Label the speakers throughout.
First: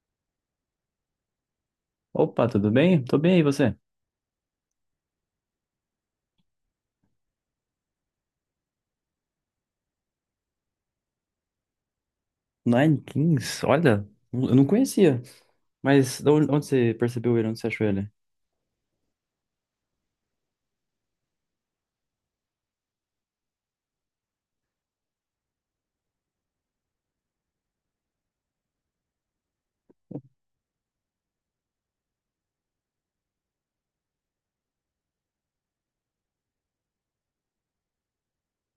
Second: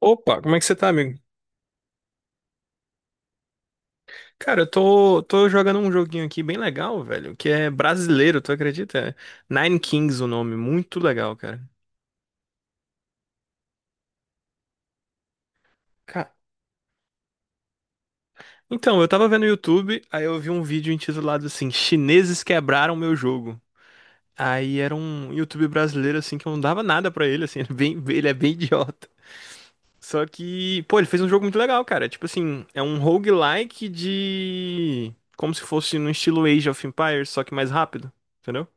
Speaker 1: Opa, como é que você tá, amigo?
Speaker 2: Opa, tudo bem? Tô bem, e você?
Speaker 1: Cara, eu tô jogando um joguinho aqui bem legal, velho, que é brasileiro, tu acredita? É Nine Kings o nome, muito legal, cara.
Speaker 2: Nine Kings, olha, eu não conhecia. Mas de
Speaker 1: Ca-
Speaker 2: onde você percebeu ele? Onde você achou ele?
Speaker 1: Então, eu tava vendo no YouTube, aí eu vi um vídeo intitulado assim, Chineses quebraram meu jogo. Aí era um YouTube brasileiro, assim, que eu não dava nada pra ele, assim, ele é bem idiota. Só que, pô, ele fez um jogo muito legal, cara. Tipo assim, é um roguelike de... Como se fosse no estilo Age of Empires, só que mais rápido, entendeu?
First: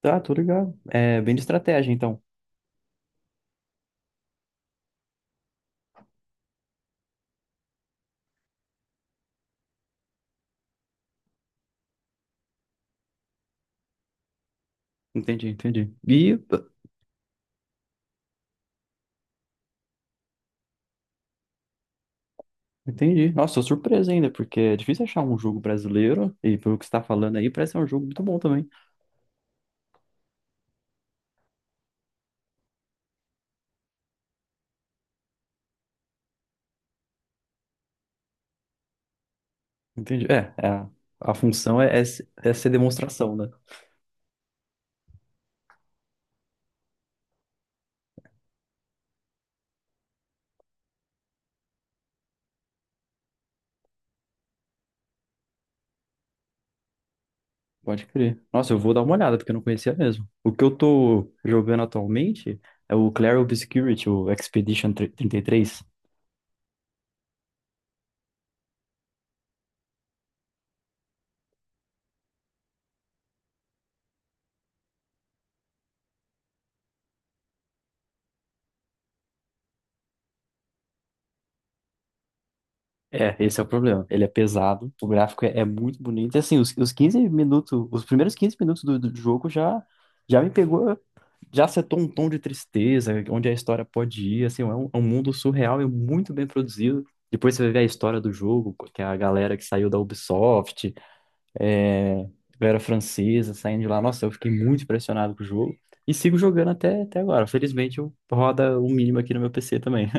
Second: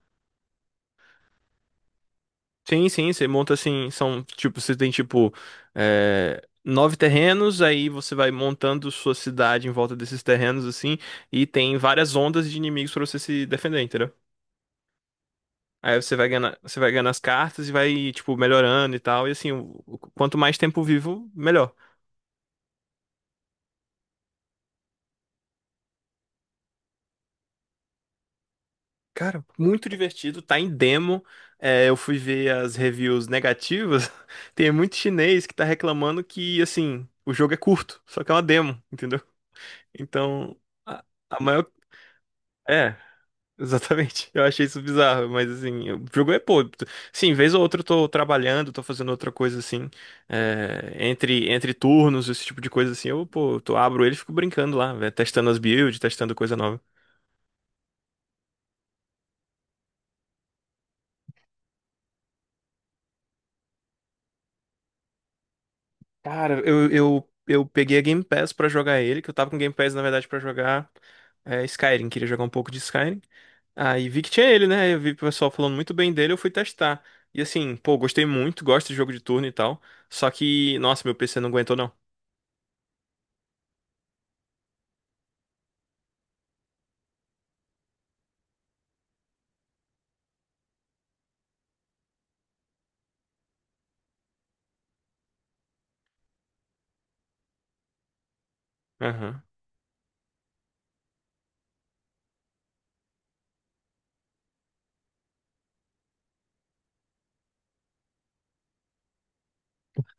Speaker 2: Tá, tô ligado. É bem de estratégia, então.
Speaker 1: Sim, sim, você monta assim, são tipo, você tem tipo nove terrenos, aí você vai montando sua cidade em volta desses terrenos assim, e tem várias ondas de inimigos pra você se defender, entendeu?
Speaker 2: Entendi, entendi.
Speaker 1: Aí você vai ganhando as cartas e vai tipo melhorando e tal, e assim, quanto mais tempo vivo, melhor.
Speaker 2: Entendi. Nossa, tô surpreso ainda, porque é difícil achar um jogo brasileiro, e pelo que você tá falando aí, parece ser um jogo muito bom também.
Speaker 1: Cara, muito divertido, tá em demo. É, eu fui ver as reviews negativas. Tem muito chinês que tá reclamando que assim, o jogo é curto, só que é uma demo, entendeu?
Speaker 2: Entendi. É,
Speaker 1: Então,
Speaker 2: é, a
Speaker 1: a,
Speaker 2: a
Speaker 1: a maior.
Speaker 2: função é ser
Speaker 1: É,
Speaker 2: demonstração, né?
Speaker 1: exatamente. Eu achei isso bizarro, mas assim, o jogo é pô. Sim, vez ou outra eu tô trabalhando, tô fazendo outra coisa assim. Entre turnos, esse tipo de coisa assim, eu, pô, tu abro ele e fico brincando lá, velho, testando as builds, testando coisa nova.
Speaker 2: Pode crer. Nossa, eu vou dar uma olhada, porque eu não conhecia mesmo. O que eu tô jogando atualmente é o Clair Obscurity, o Expedition 33.
Speaker 1: Cara, eu peguei a Game Pass pra jogar ele, que eu tava com Game Pass, na verdade, pra jogar Skyrim. Queria jogar um pouco de Skyrim. Aí vi que tinha ele, né? Eu vi o pessoal falando muito bem dele, eu fui testar. E assim, pô, gostei muito, gosto de jogo de turno e tal. Só que, nossa, meu PC não aguentou, não.
Speaker 2: É, esse é o problema. Ele é pesado, o gráfico é muito bonito. E, assim, os 15 minutos, os primeiros 15 minutos do jogo já me pegou, já setou um tom de tristeza, onde a história pode ir. Assim, é um mundo surreal e muito bem produzido. Depois você vai ver a história do jogo, que é a
Speaker 1: Aham.
Speaker 2: galera que saiu da Ubisoft, é, galera francesa saindo de lá. Nossa, eu fiquei muito impressionado com o jogo. E sigo jogando até agora. Felizmente, eu roda o mínimo aqui no meu PC também.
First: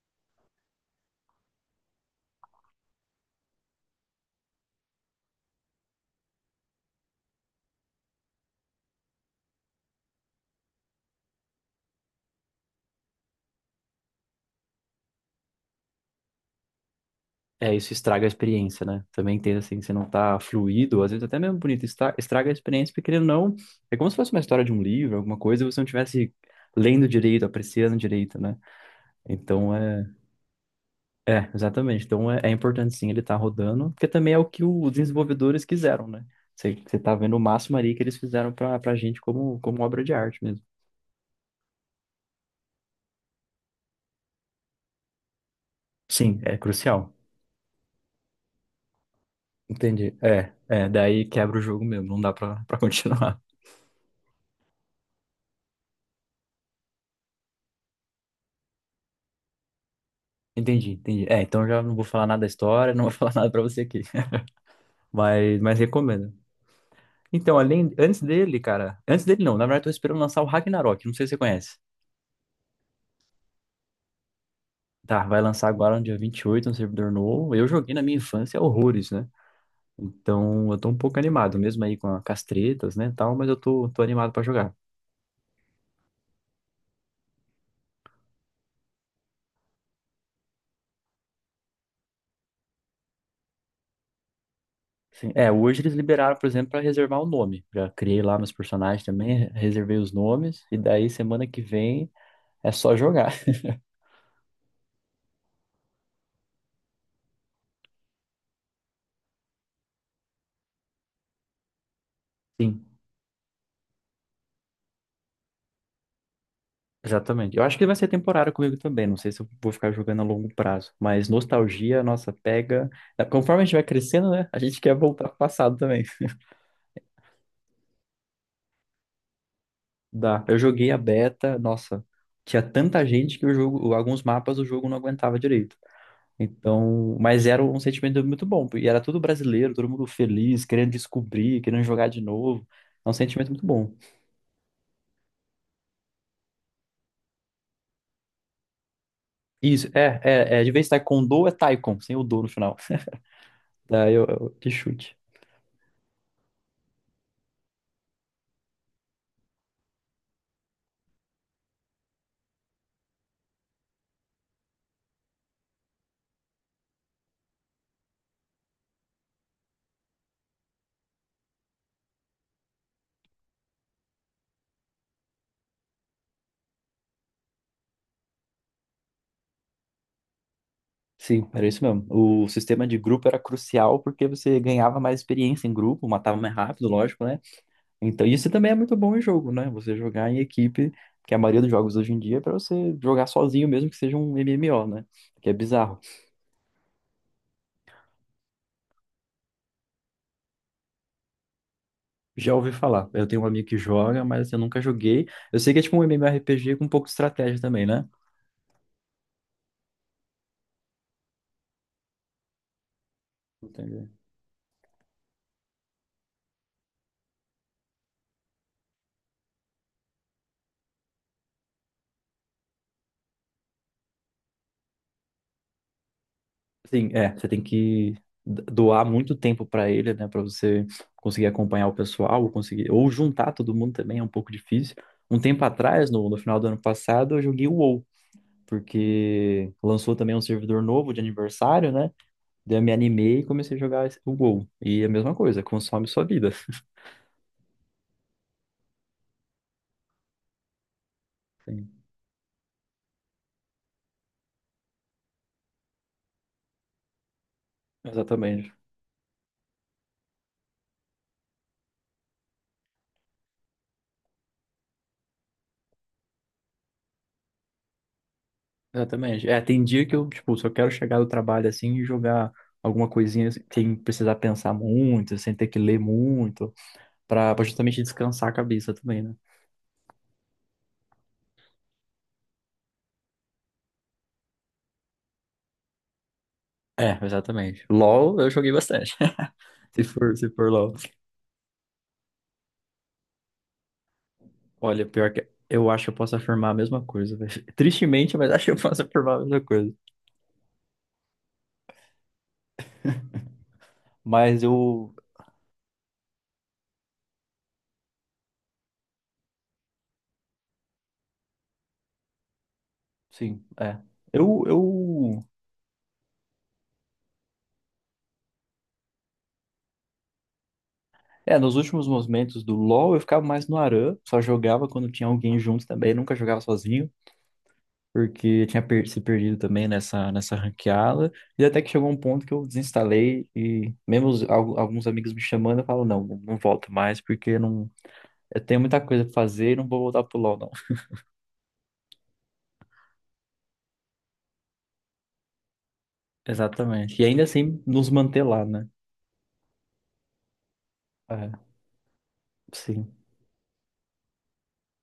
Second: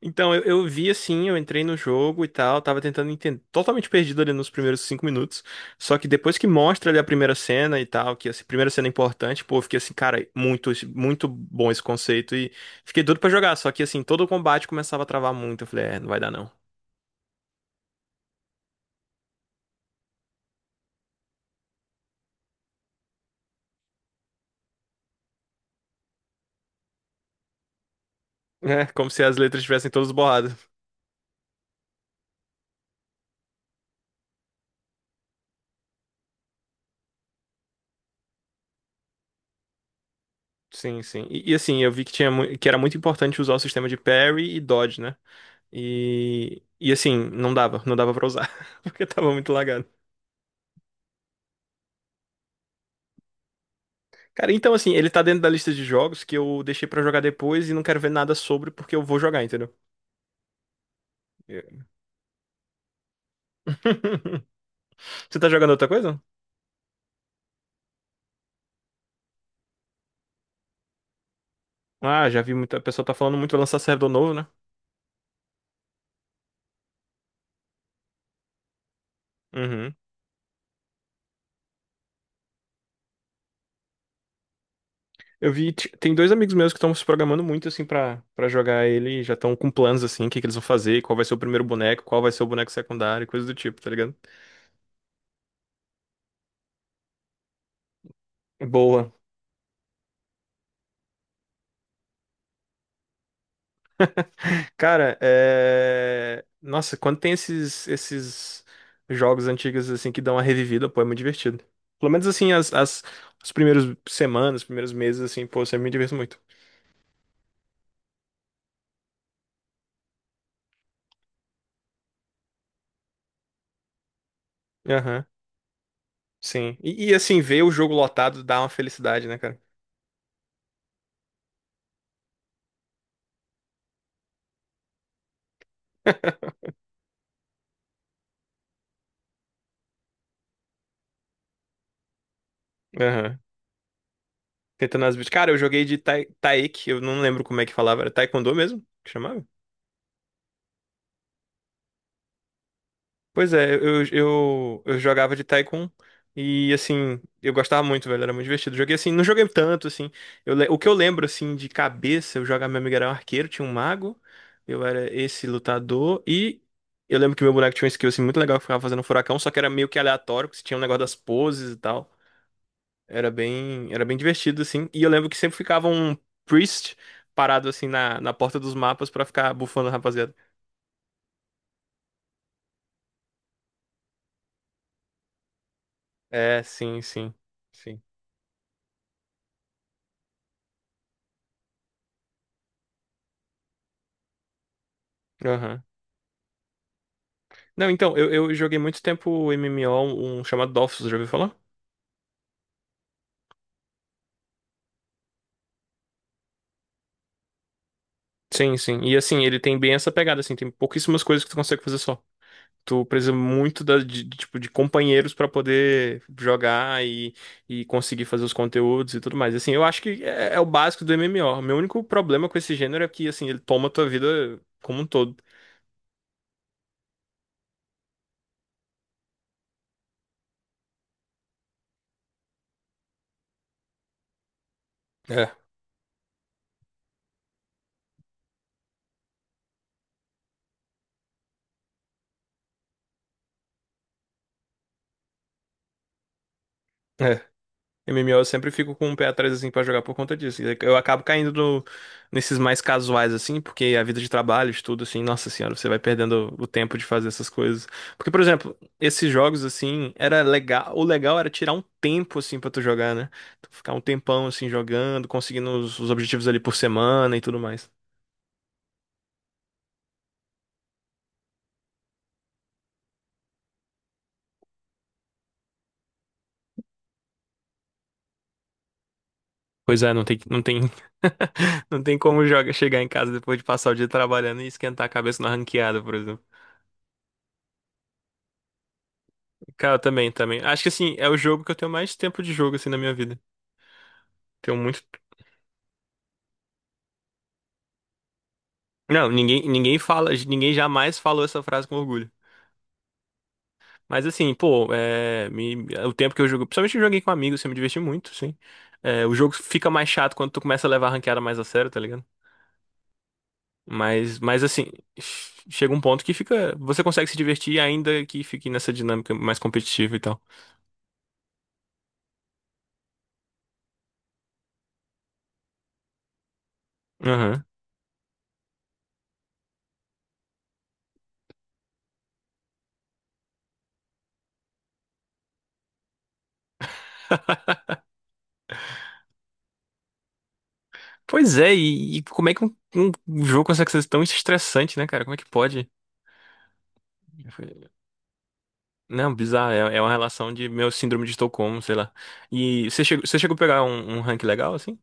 Speaker 1: Então, eu vi assim, eu entrei no jogo e tal, tava tentando entender, totalmente perdido ali nos primeiros 5 minutos. Só que depois que mostra ali a primeira cena e tal, que essa primeira cena é importante, pô, eu fiquei assim, cara, muito, muito bom esse conceito e fiquei doido pra jogar. Só que assim, todo o combate começava a travar muito. Eu falei, é, não vai dar não.
Speaker 2: É, isso estraga a experiência, né? Também entendo assim, que você não tá fluido, às vezes até mesmo bonito, estraga a experiência, porque querendo ou não, é como se fosse uma história de um livro, alguma coisa, e você não tivesse lendo direito, apreciando direito, né?
Speaker 1: É, como se as letras
Speaker 2: Então
Speaker 1: estivessem
Speaker 2: é,
Speaker 1: todas borradas.
Speaker 2: é, exatamente. Então é importante sim ele estar rodando, porque também é o que os desenvolvedores quiseram, né? Você tá vendo o máximo ali que eles fizeram pra gente como obra de arte mesmo.
Speaker 1: Sim, sim. E, assim, eu vi que tinha que era muito importante usar o sistema de parry e dodge, né?
Speaker 2: Sim, é
Speaker 1: E
Speaker 2: crucial.
Speaker 1: assim, não dava pra usar, porque tava muito lagado.
Speaker 2: Entendi. Daí quebra o jogo mesmo, não dá pra continuar.
Speaker 1: Cara, então assim, ele tá dentro da lista de jogos que eu deixei pra jogar depois e não quero ver nada sobre porque eu vou jogar, entendeu?
Speaker 2: Entendi, entendi. É, então eu
Speaker 1: Eu-
Speaker 2: já não vou falar nada da história, não vou falar nada pra você aqui.
Speaker 1: Você tá
Speaker 2: Mas,
Speaker 1: jogando
Speaker 2: mas
Speaker 1: outra coisa?
Speaker 2: recomendo. Então, além, antes dele, cara, antes dele não, na verdade eu tô esperando lançar o Ragnarok, não sei se você conhece.
Speaker 1: Ah, já vi muita pessoa tá falando muito, vai lançar servidor novo, né?
Speaker 2: Tá, vai lançar agora no dia 28 um servidor novo. Eu joguei na minha infância horrores, né?
Speaker 1: Uhum.
Speaker 2: Então, eu tô um pouco animado, mesmo aí com, com as tretas, né, tal, mas eu tô animado pra jogar.
Speaker 1: Eu vi, tem dois amigos meus que estão se programando muito assim pra para jogar ele, e já estão com planos assim, o que que eles vão fazer, qual vai ser o primeiro boneco, qual vai ser o boneco secundário, coisa do tipo, tá ligado?
Speaker 2: Sim. É, hoje eles liberaram, por exemplo, pra reservar o nome. Já criei lá meus personagens
Speaker 1: Boa.
Speaker 2: também, reservei os nomes, e daí semana que vem é só jogar.
Speaker 1: Cara, é... Nossa, quando tem esses jogos antigos, assim, que dão uma revivida, pô, é muito divertido. Pelo menos, assim,
Speaker 2: Sim.
Speaker 1: os primeiros semanas, os primeiros meses, assim, pô, eu sempre me diverto muito.
Speaker 2: Exatamente. Eu acho que ele vai ser temporário comigo também. Não sei se eu vou ficar jogando a longo prazo. Mas nostalgia, nossa, pega. É, conforme a gente vai crescendo, né? A gente quer
Speaker 1: Aham,
Speaker 2: voltar pro passado também.
Speaker 1: sim. E, assim, ver o jogo lotado dá uma felicidade, né, cara?
Speaker 2: Dá. Eu joguei a beta, nossa, tinha tanta gente que o jogo, alguns mapas o jogo não aguentava direito. Então, mas era um sentimento muito bom. E era tudo brasileiro, todo mundo feliz, querendo descobrir, querendo jogar de novo. É um
Speaker 1: Aham.
Speaker 2: sentimento muito bom.
Speaker 1: Tentando as... Cara, eu joguei de tai... Taek, eu não lembro como é que falava, era Taekwondo mesmo? Que chamava?
Speaker 2: Isso, é, é, é. De vez em taekwondo é taikon, sem o do no final.
Speaker 1: Pois é, eu,
Speaker 2: Daí que
Speaker 1: eu, eu
Speaker 2: chute.
Speaker 1: jogava de Tycoon e, assim, eu gostava muito, velho, era muito divertido. Joguei, assim, não joguei tanto, assim, o que eu lembro, assim, de cabeça, eu jogava, meu amigo era um arqueiro, tinha um mago, eu era esse lutador e eu lembro que meu boneco tinha um skill, assim, muito legal que ficava fazendo furacão, só que era meio que aleatório, que tinha um negócio das poses e tal. Era bem divertido, assim, e eu lembro que sempre ficava um priest parado, assim, na porta dos mapas pra ficar bufando a rapaziada.
Speaker 2: Sim, era isso mesmo. O sistema de grupo era crucial porque você ganhava mais experiência em grupo, matava mais
Speaker 1: É,
Speaker 2: rápido,
Speaker 1: sim,
Speaker 2: lógico,
Speaker 1: sim,
Speaker 2: né?
Speaker 1: sim.
Speaker 2: Então, isso também é muito bom em jogo, né? Você jogar em equipe, que a maioria dos jogos hoje em dia é pra você jogar sozinho, mesmo que seja um MMO, né? Que é
Speaker 1: Aham.
Speaker 2: bizarro.
Speaker 1: Não, então, eu joguei muito tempo o MMO, um chamado Dofus, já ouviu falar?
Speaker 2: Já ouvi falar. Eu tenho um amigo que joga, mas eu nunca joguei. Eu sei que é tipo um MMORPG com um pouco de estratégia também, né?
Speaker 1: Sim, sim. E assim, ele tem bem essa pegada, assim, tem pouquíssimas coisas que tu consegue fazer só. Tu precisa muito
Speaker 2: Entendi.
Speaker 1: tipo, de companheiros pra poder jogar e conseguir fazer os conteúdos e tudo mais. Assim, eu acho que é, é o básico do MMO. Meu único problema com esse gênero é que, assim, ele toma a tua vida como um todo.
Speaker 2: Sim, é, você tem que doar muito tempo para ele, né, para você conseguir acompanhar o pessoal, ou conseguir ou juntar todo mundo também é um pouco difícil. Um tempo atrás, no final do ano passado, eu joguei o WoW, porque lançou também um servidor novo de aniversário, né? Daí eu me animei e comecei a jogar o WoW. E é a mesma coisa, consome sua vida.
Speaker 1: É. MMO eu sempre fico com um pé atrás assim pra jogar por conta disso. Eu acabo caindo
Speaker 2: Sim,
Speaker 1: nesses mais casuais assim, porque a vida de trabalho, estudo assim, nossa senhora, você vai perdendo o tempo de fazer essas coisas. Porque, por exemplo,
Speaker 2: exatamente.
Speaker 1: esses jogos assim, era legal, o legal era tirar um tempo assim pra tu jogar, né? Tu ficar um tempão assim jogando, conseguindo os objetivos ali por semana e tudo mais.
Speaker 2: Exatamente. É, tem dia que eu, tipo, só quero chegar do trabalho assim e jogar alguma coisinha assim, sem precisar pensar muito, sem ter que ler muito. Pra justamente descansar a cabeça também, né?
Speaker 1: Pois é, não tem como joga, chegar em casa depois de passar o dia trabalhando e esquentar a cabeça na ranqueada, por exemplo.
Speaker 2: É, exatamente. LOL eu joguei bastante.
Speaker 1: Cara, eu
Speaker 2: Se
Speaker 1: também,
Speaker 2: for, se
Speaker 1: também.
Speaker 2: for
Speaker 1: Acho que
Speaker 2: LOL.
Speaker 1: assim, é o jogo que eu tenho mais tempo de jogo assim na minha vida. Tenho
Speaker 2: Olha,
Speaker 1: muito.
Speaker 2: pior que eu acho que eu posso afirmar a mesma coisa. Velho. Tristemente, mas acho que eu posso
Speaker 1: Não,
Speaker 2: afirmar a mesma
Speaker 1: ninguém,
Speaker 2: coisa.
Speaker 1: ninguém fala, ninguém jamais falou essa frase com orgulho. Mas assim,
Speaker 2: Mas
Speaker 1: pô,
Speaker 2: eu,
Speaker 1: o tempo que eu jogo, principalmente eu joguei com amigos, assim, eu me diverti muito, sim. É, o jogo fica mais chato quando tu começa a levar a ranqueada mais a sério, tá ligado?
Speaker 2: sim, é.
Speaker 1: Mas
Speaker 2: Eu,
Speaker 1: assim,
Speaker 2: eu,
Speaker 1: chega um ponto que fica, você consegue se divertir ainda que fique nessa dinâmica mais competitiva e tal.
Speaker 2: Nos últimos momentos do LoL eu ficava mais no ARAM, só jogava quando tinha alguém junto também, nunca jogava sozinho.
Speaker 1: Aham.
Speaker 2: Porque eu tinha se perdido também nessa ranqueada. E até que chegou um ponto que eu desinstalei e mesmo alguns amigos me chamando, eu falo, não, não volto mais, porque não, eu tenho muita coisa pra fazer e não vou voltar pro LoL, não.
Speaker 1: Pois é, e como é que um jogo consegue ser tão estressante, né, cara? Como é que pode?
Speaker 2: Exatamente. E ainda assim nos manter lá, né?
Speaker 1: Não, bizarro. É uma relação de meu síndrome de
Speaker 2: É,
Speaker 1: Estocolmo, sei lá. E você
Speaker 2: sim.
Speaker 1: chegou, você chegou a pegar um rank legal, assim?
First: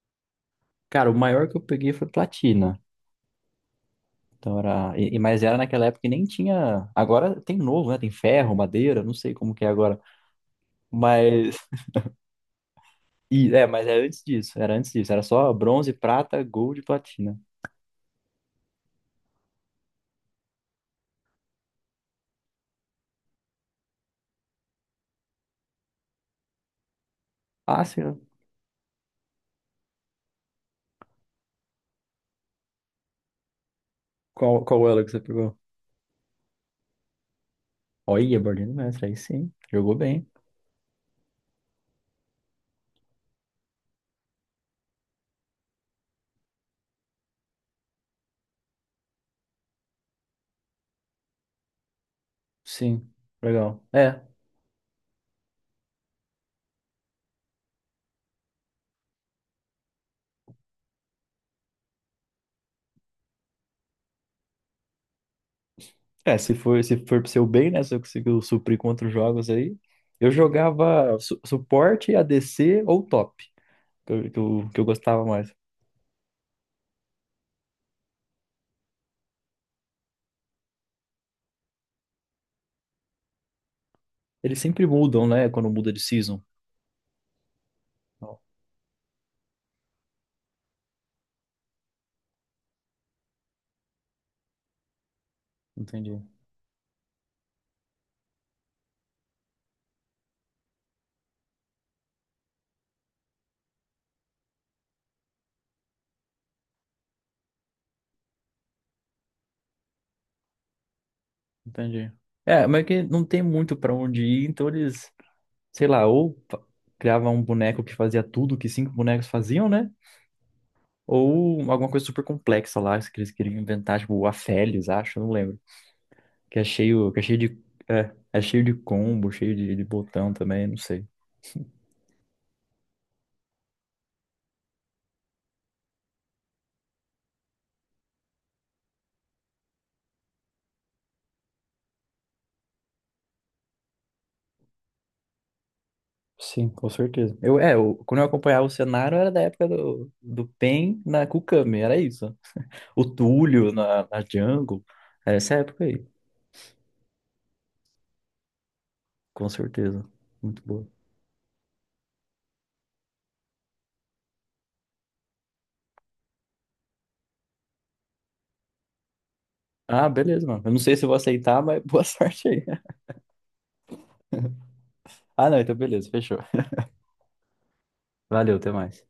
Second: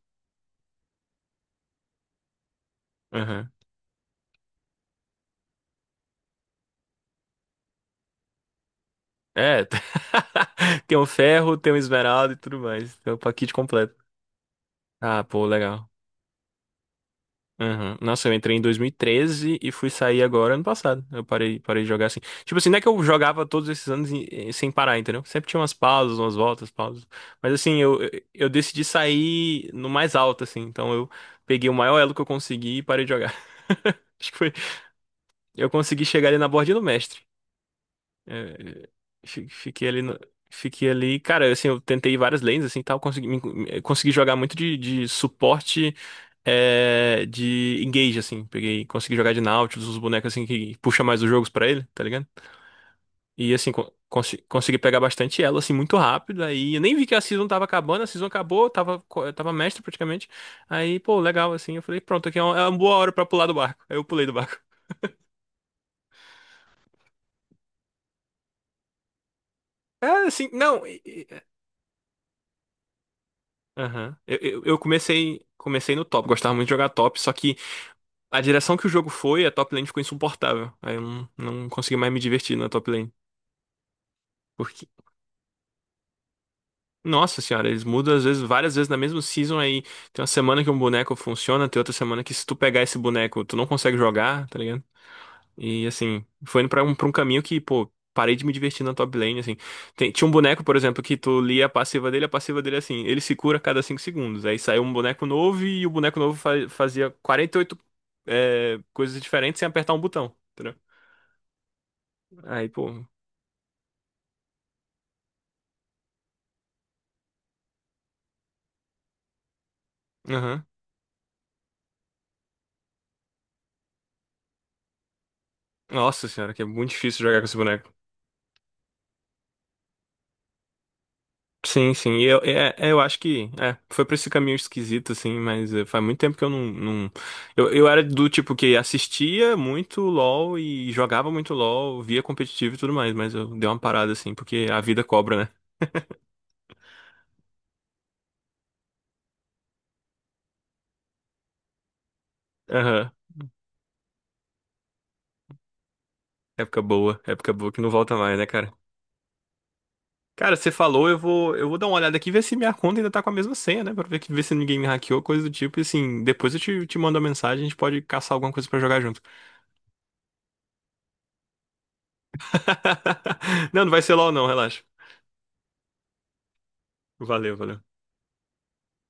Speaker 2: Cara, o maior que eu peguei foi platina.
Speaker 1: Aham.
Speaker 2: Então era, mas era naquela época que nem tinha. Agora tem novo, né? Tem ferro, madeira, não sei como
Speaker 1: É.
Speaker 2: que é agora.
Speaker 1: Tem o ferro,
Speaker 2: Mas,
Speaker 1: tem o esmeralda e tudo mais. Tem o pacote
Speaker 2: mas é
Speaker 1: completo.
Speaker 2: antes disso,
Speaker 1: Ah,
Speaker 2: era
Speaker 1: pô,
Speaker 2: só
Speaker 1: legal.
Speaker 2: bronze, prata, gold e platina.
Speaker 1: Aham. Nossa, eu entrei em 2013 e 13 e fui sair agora ano passado. Eu parei de jogar assim. Tipo assim, não é que eu jogava todos esses anos sem parar, entendeu? Sempre tinha umas pausas, umas voltas, pausas. Mas assim,
Speaker 2: Ah,
Speaker 1: eu, eu
Speaker 2: sim.
Speaker 1: eu decidi sair no mais alto, assim. Então eu peguei o maior elo que eu consegui e parei de jogar. Acho que foi,
Speaker 2: Qual ela que você pegou?
Speaker 1: eu consegui chegar ali na bordinha do mestre.
Speaker 2: Olha, Borderline
Speaker 1: É,
Speaker 2: Mestre, aí
Speaker 1: fi-
Speaker 2: sim.
Speaker 1: fiquei
Speaker 2: Jogou
Speaker 1: ali no-
Speaker 2: bem.
Speaker 1: Fiquei ali, cara, assim, eu tentei várias lanes, assim, tal, consegui, me- me- eh, consegui jogar muito de, suporte, de engage, assim, peguei, consegui jogar de Nautilus, os bonecos, assim, que puxa mais os jogos pra ele, tá ligado?
Speaker 2: Sim,
Speaker 1: E, assim,
Speaker 2: legal. É,
Speaker 1: consegui pegar bastante elo, assim, muito rápido, aí eu nem vi que a season tava acabando, a season acabou, eu tava mestre, praticamente, aí, pô, legal, assim, eu falei, pronto, aqui é uma boa hora pra pular do barco, aí eu pulei do barco.
Speaker 2: é, se for pro seu bem, né? Se eu conseguir suprir com outros jogos aí.
Speaker 1: É,
Speaker 2: Eu
Speaker 1: assim, não.
Speaker 2: jogava su suporte, ADC ou top, que
Speaker 1: Aham.
Speaker 2: eu,
Speaker 1: Eu,
Speaker 2: que
Speaker 1: eu,
Speaker 2: eu,
Speaker 1: eu
Speaker 2: que eu gostava
Speaker 1: comecei,
Speaker 2: mais.
Speaker 1: comecei no top, gostava muito de jogar top, só que a direção que o jogo foi, a top lane ficou insuportável. Aí eu não consegui mais me divertir na top lane.
Speaker 2: Eles sempre
Speaker 1: Porque,
Speaker 2: mudam, né? Quando muda de season.
Speaker 1: nossa senhora, eles mudam às vezes,
Speaker 2: Ó,
Speaker 1: várias vezes na mesma season aí. Tem uma semana que um boneco funciona, tem outra semana que se tu pegar esse boneco, tu não consegue jogar, tá ligado? E
Speaker 2: entendi,
Speaker 1: assim, foi indo pra um caminho que, pô, parei de me divertir na top lane, assim. Tinha um boneco, por exemplo, que tu lia a passiva dele é assim, ele se cura a cada 5 segundos. Aí saiu um boneco novo e o boneco novo fazia 48 coisas diferentes sem apertar um botão. Entendeu?
Speaker 2: entendi. É,
Speaker 1: Aí,
Speaker 2: mas é que
Speaker 1: pô.
Speaker 2: não tem muito pra onde ir, então eles, sei lá, criavam um boneco que fazia tudo que cinco bonecos faziam, né?
Speaker 1: Aham.
Speaker 2: Ou alguma coisa super complexa lá, que eles queriam inventar, tipo, o Aphelios, acho, eu não lembro.
Speaker 1: Nossa senhora,
Speaker 2: Que
Speaker 1: que
Speaker 2: é
Speaker 1: é muito
Speaker 2: cheio, que é
Speaker 1: difícil
Speaker 2: cheio
Speaker 1: jogar com esse
Speaker 2: de.
Speaker 1: boneco.
Speaker 2: É, é cheio de combo, cheio de botão também, não sei.
Speaker 1: Sim, sim. E eu acho que foi pra esse caminho esquisito, assim, mas é, faz muito tempo que eu não, não... Eu era do tipo que assistia muito LOL e jogava muito LOL, via competitivo e tudo mais, mas eu dei uma parada, assim, porque a vida cobra, né?
Speaker 2: Sim, com certeza. Eu quando eu acompanhava o cenário, era da época do Pen na Kukami, era isso. O
Speaker 1: Aham.
Speaker 2: Túlio na Jungle, era essa época aí,
Speaker 1: Época boa que não volta mais, né, cara?
Speaker 2: com certeza.
Speaker 1: Cara,
Speaker 2: Muito
Speaker 1: você
Speaker 2: boa.
Speaker 1: falou, eu vou dar uma olhada aqui e ver se minha conta ainda tá com a mesma senha, né? Pra ver, ver se ninguém me hackeou, coisa do tipo. E assim, depois eu te mando uma mensagem, a gente pode caçar alguma coisa pra jogar junto.
Speaker 2: Ah, beleza, mano. Eu não sei se eu vou aceitar, mas boa sorte aí.
Speaker 1: Não, não vai ser LOL, não, relaxa.
Speaker 2: Ah, não, então beleza, fechou.
Speaker 1: Valeu, valeu.
Speaker 2: Valeu, até mais.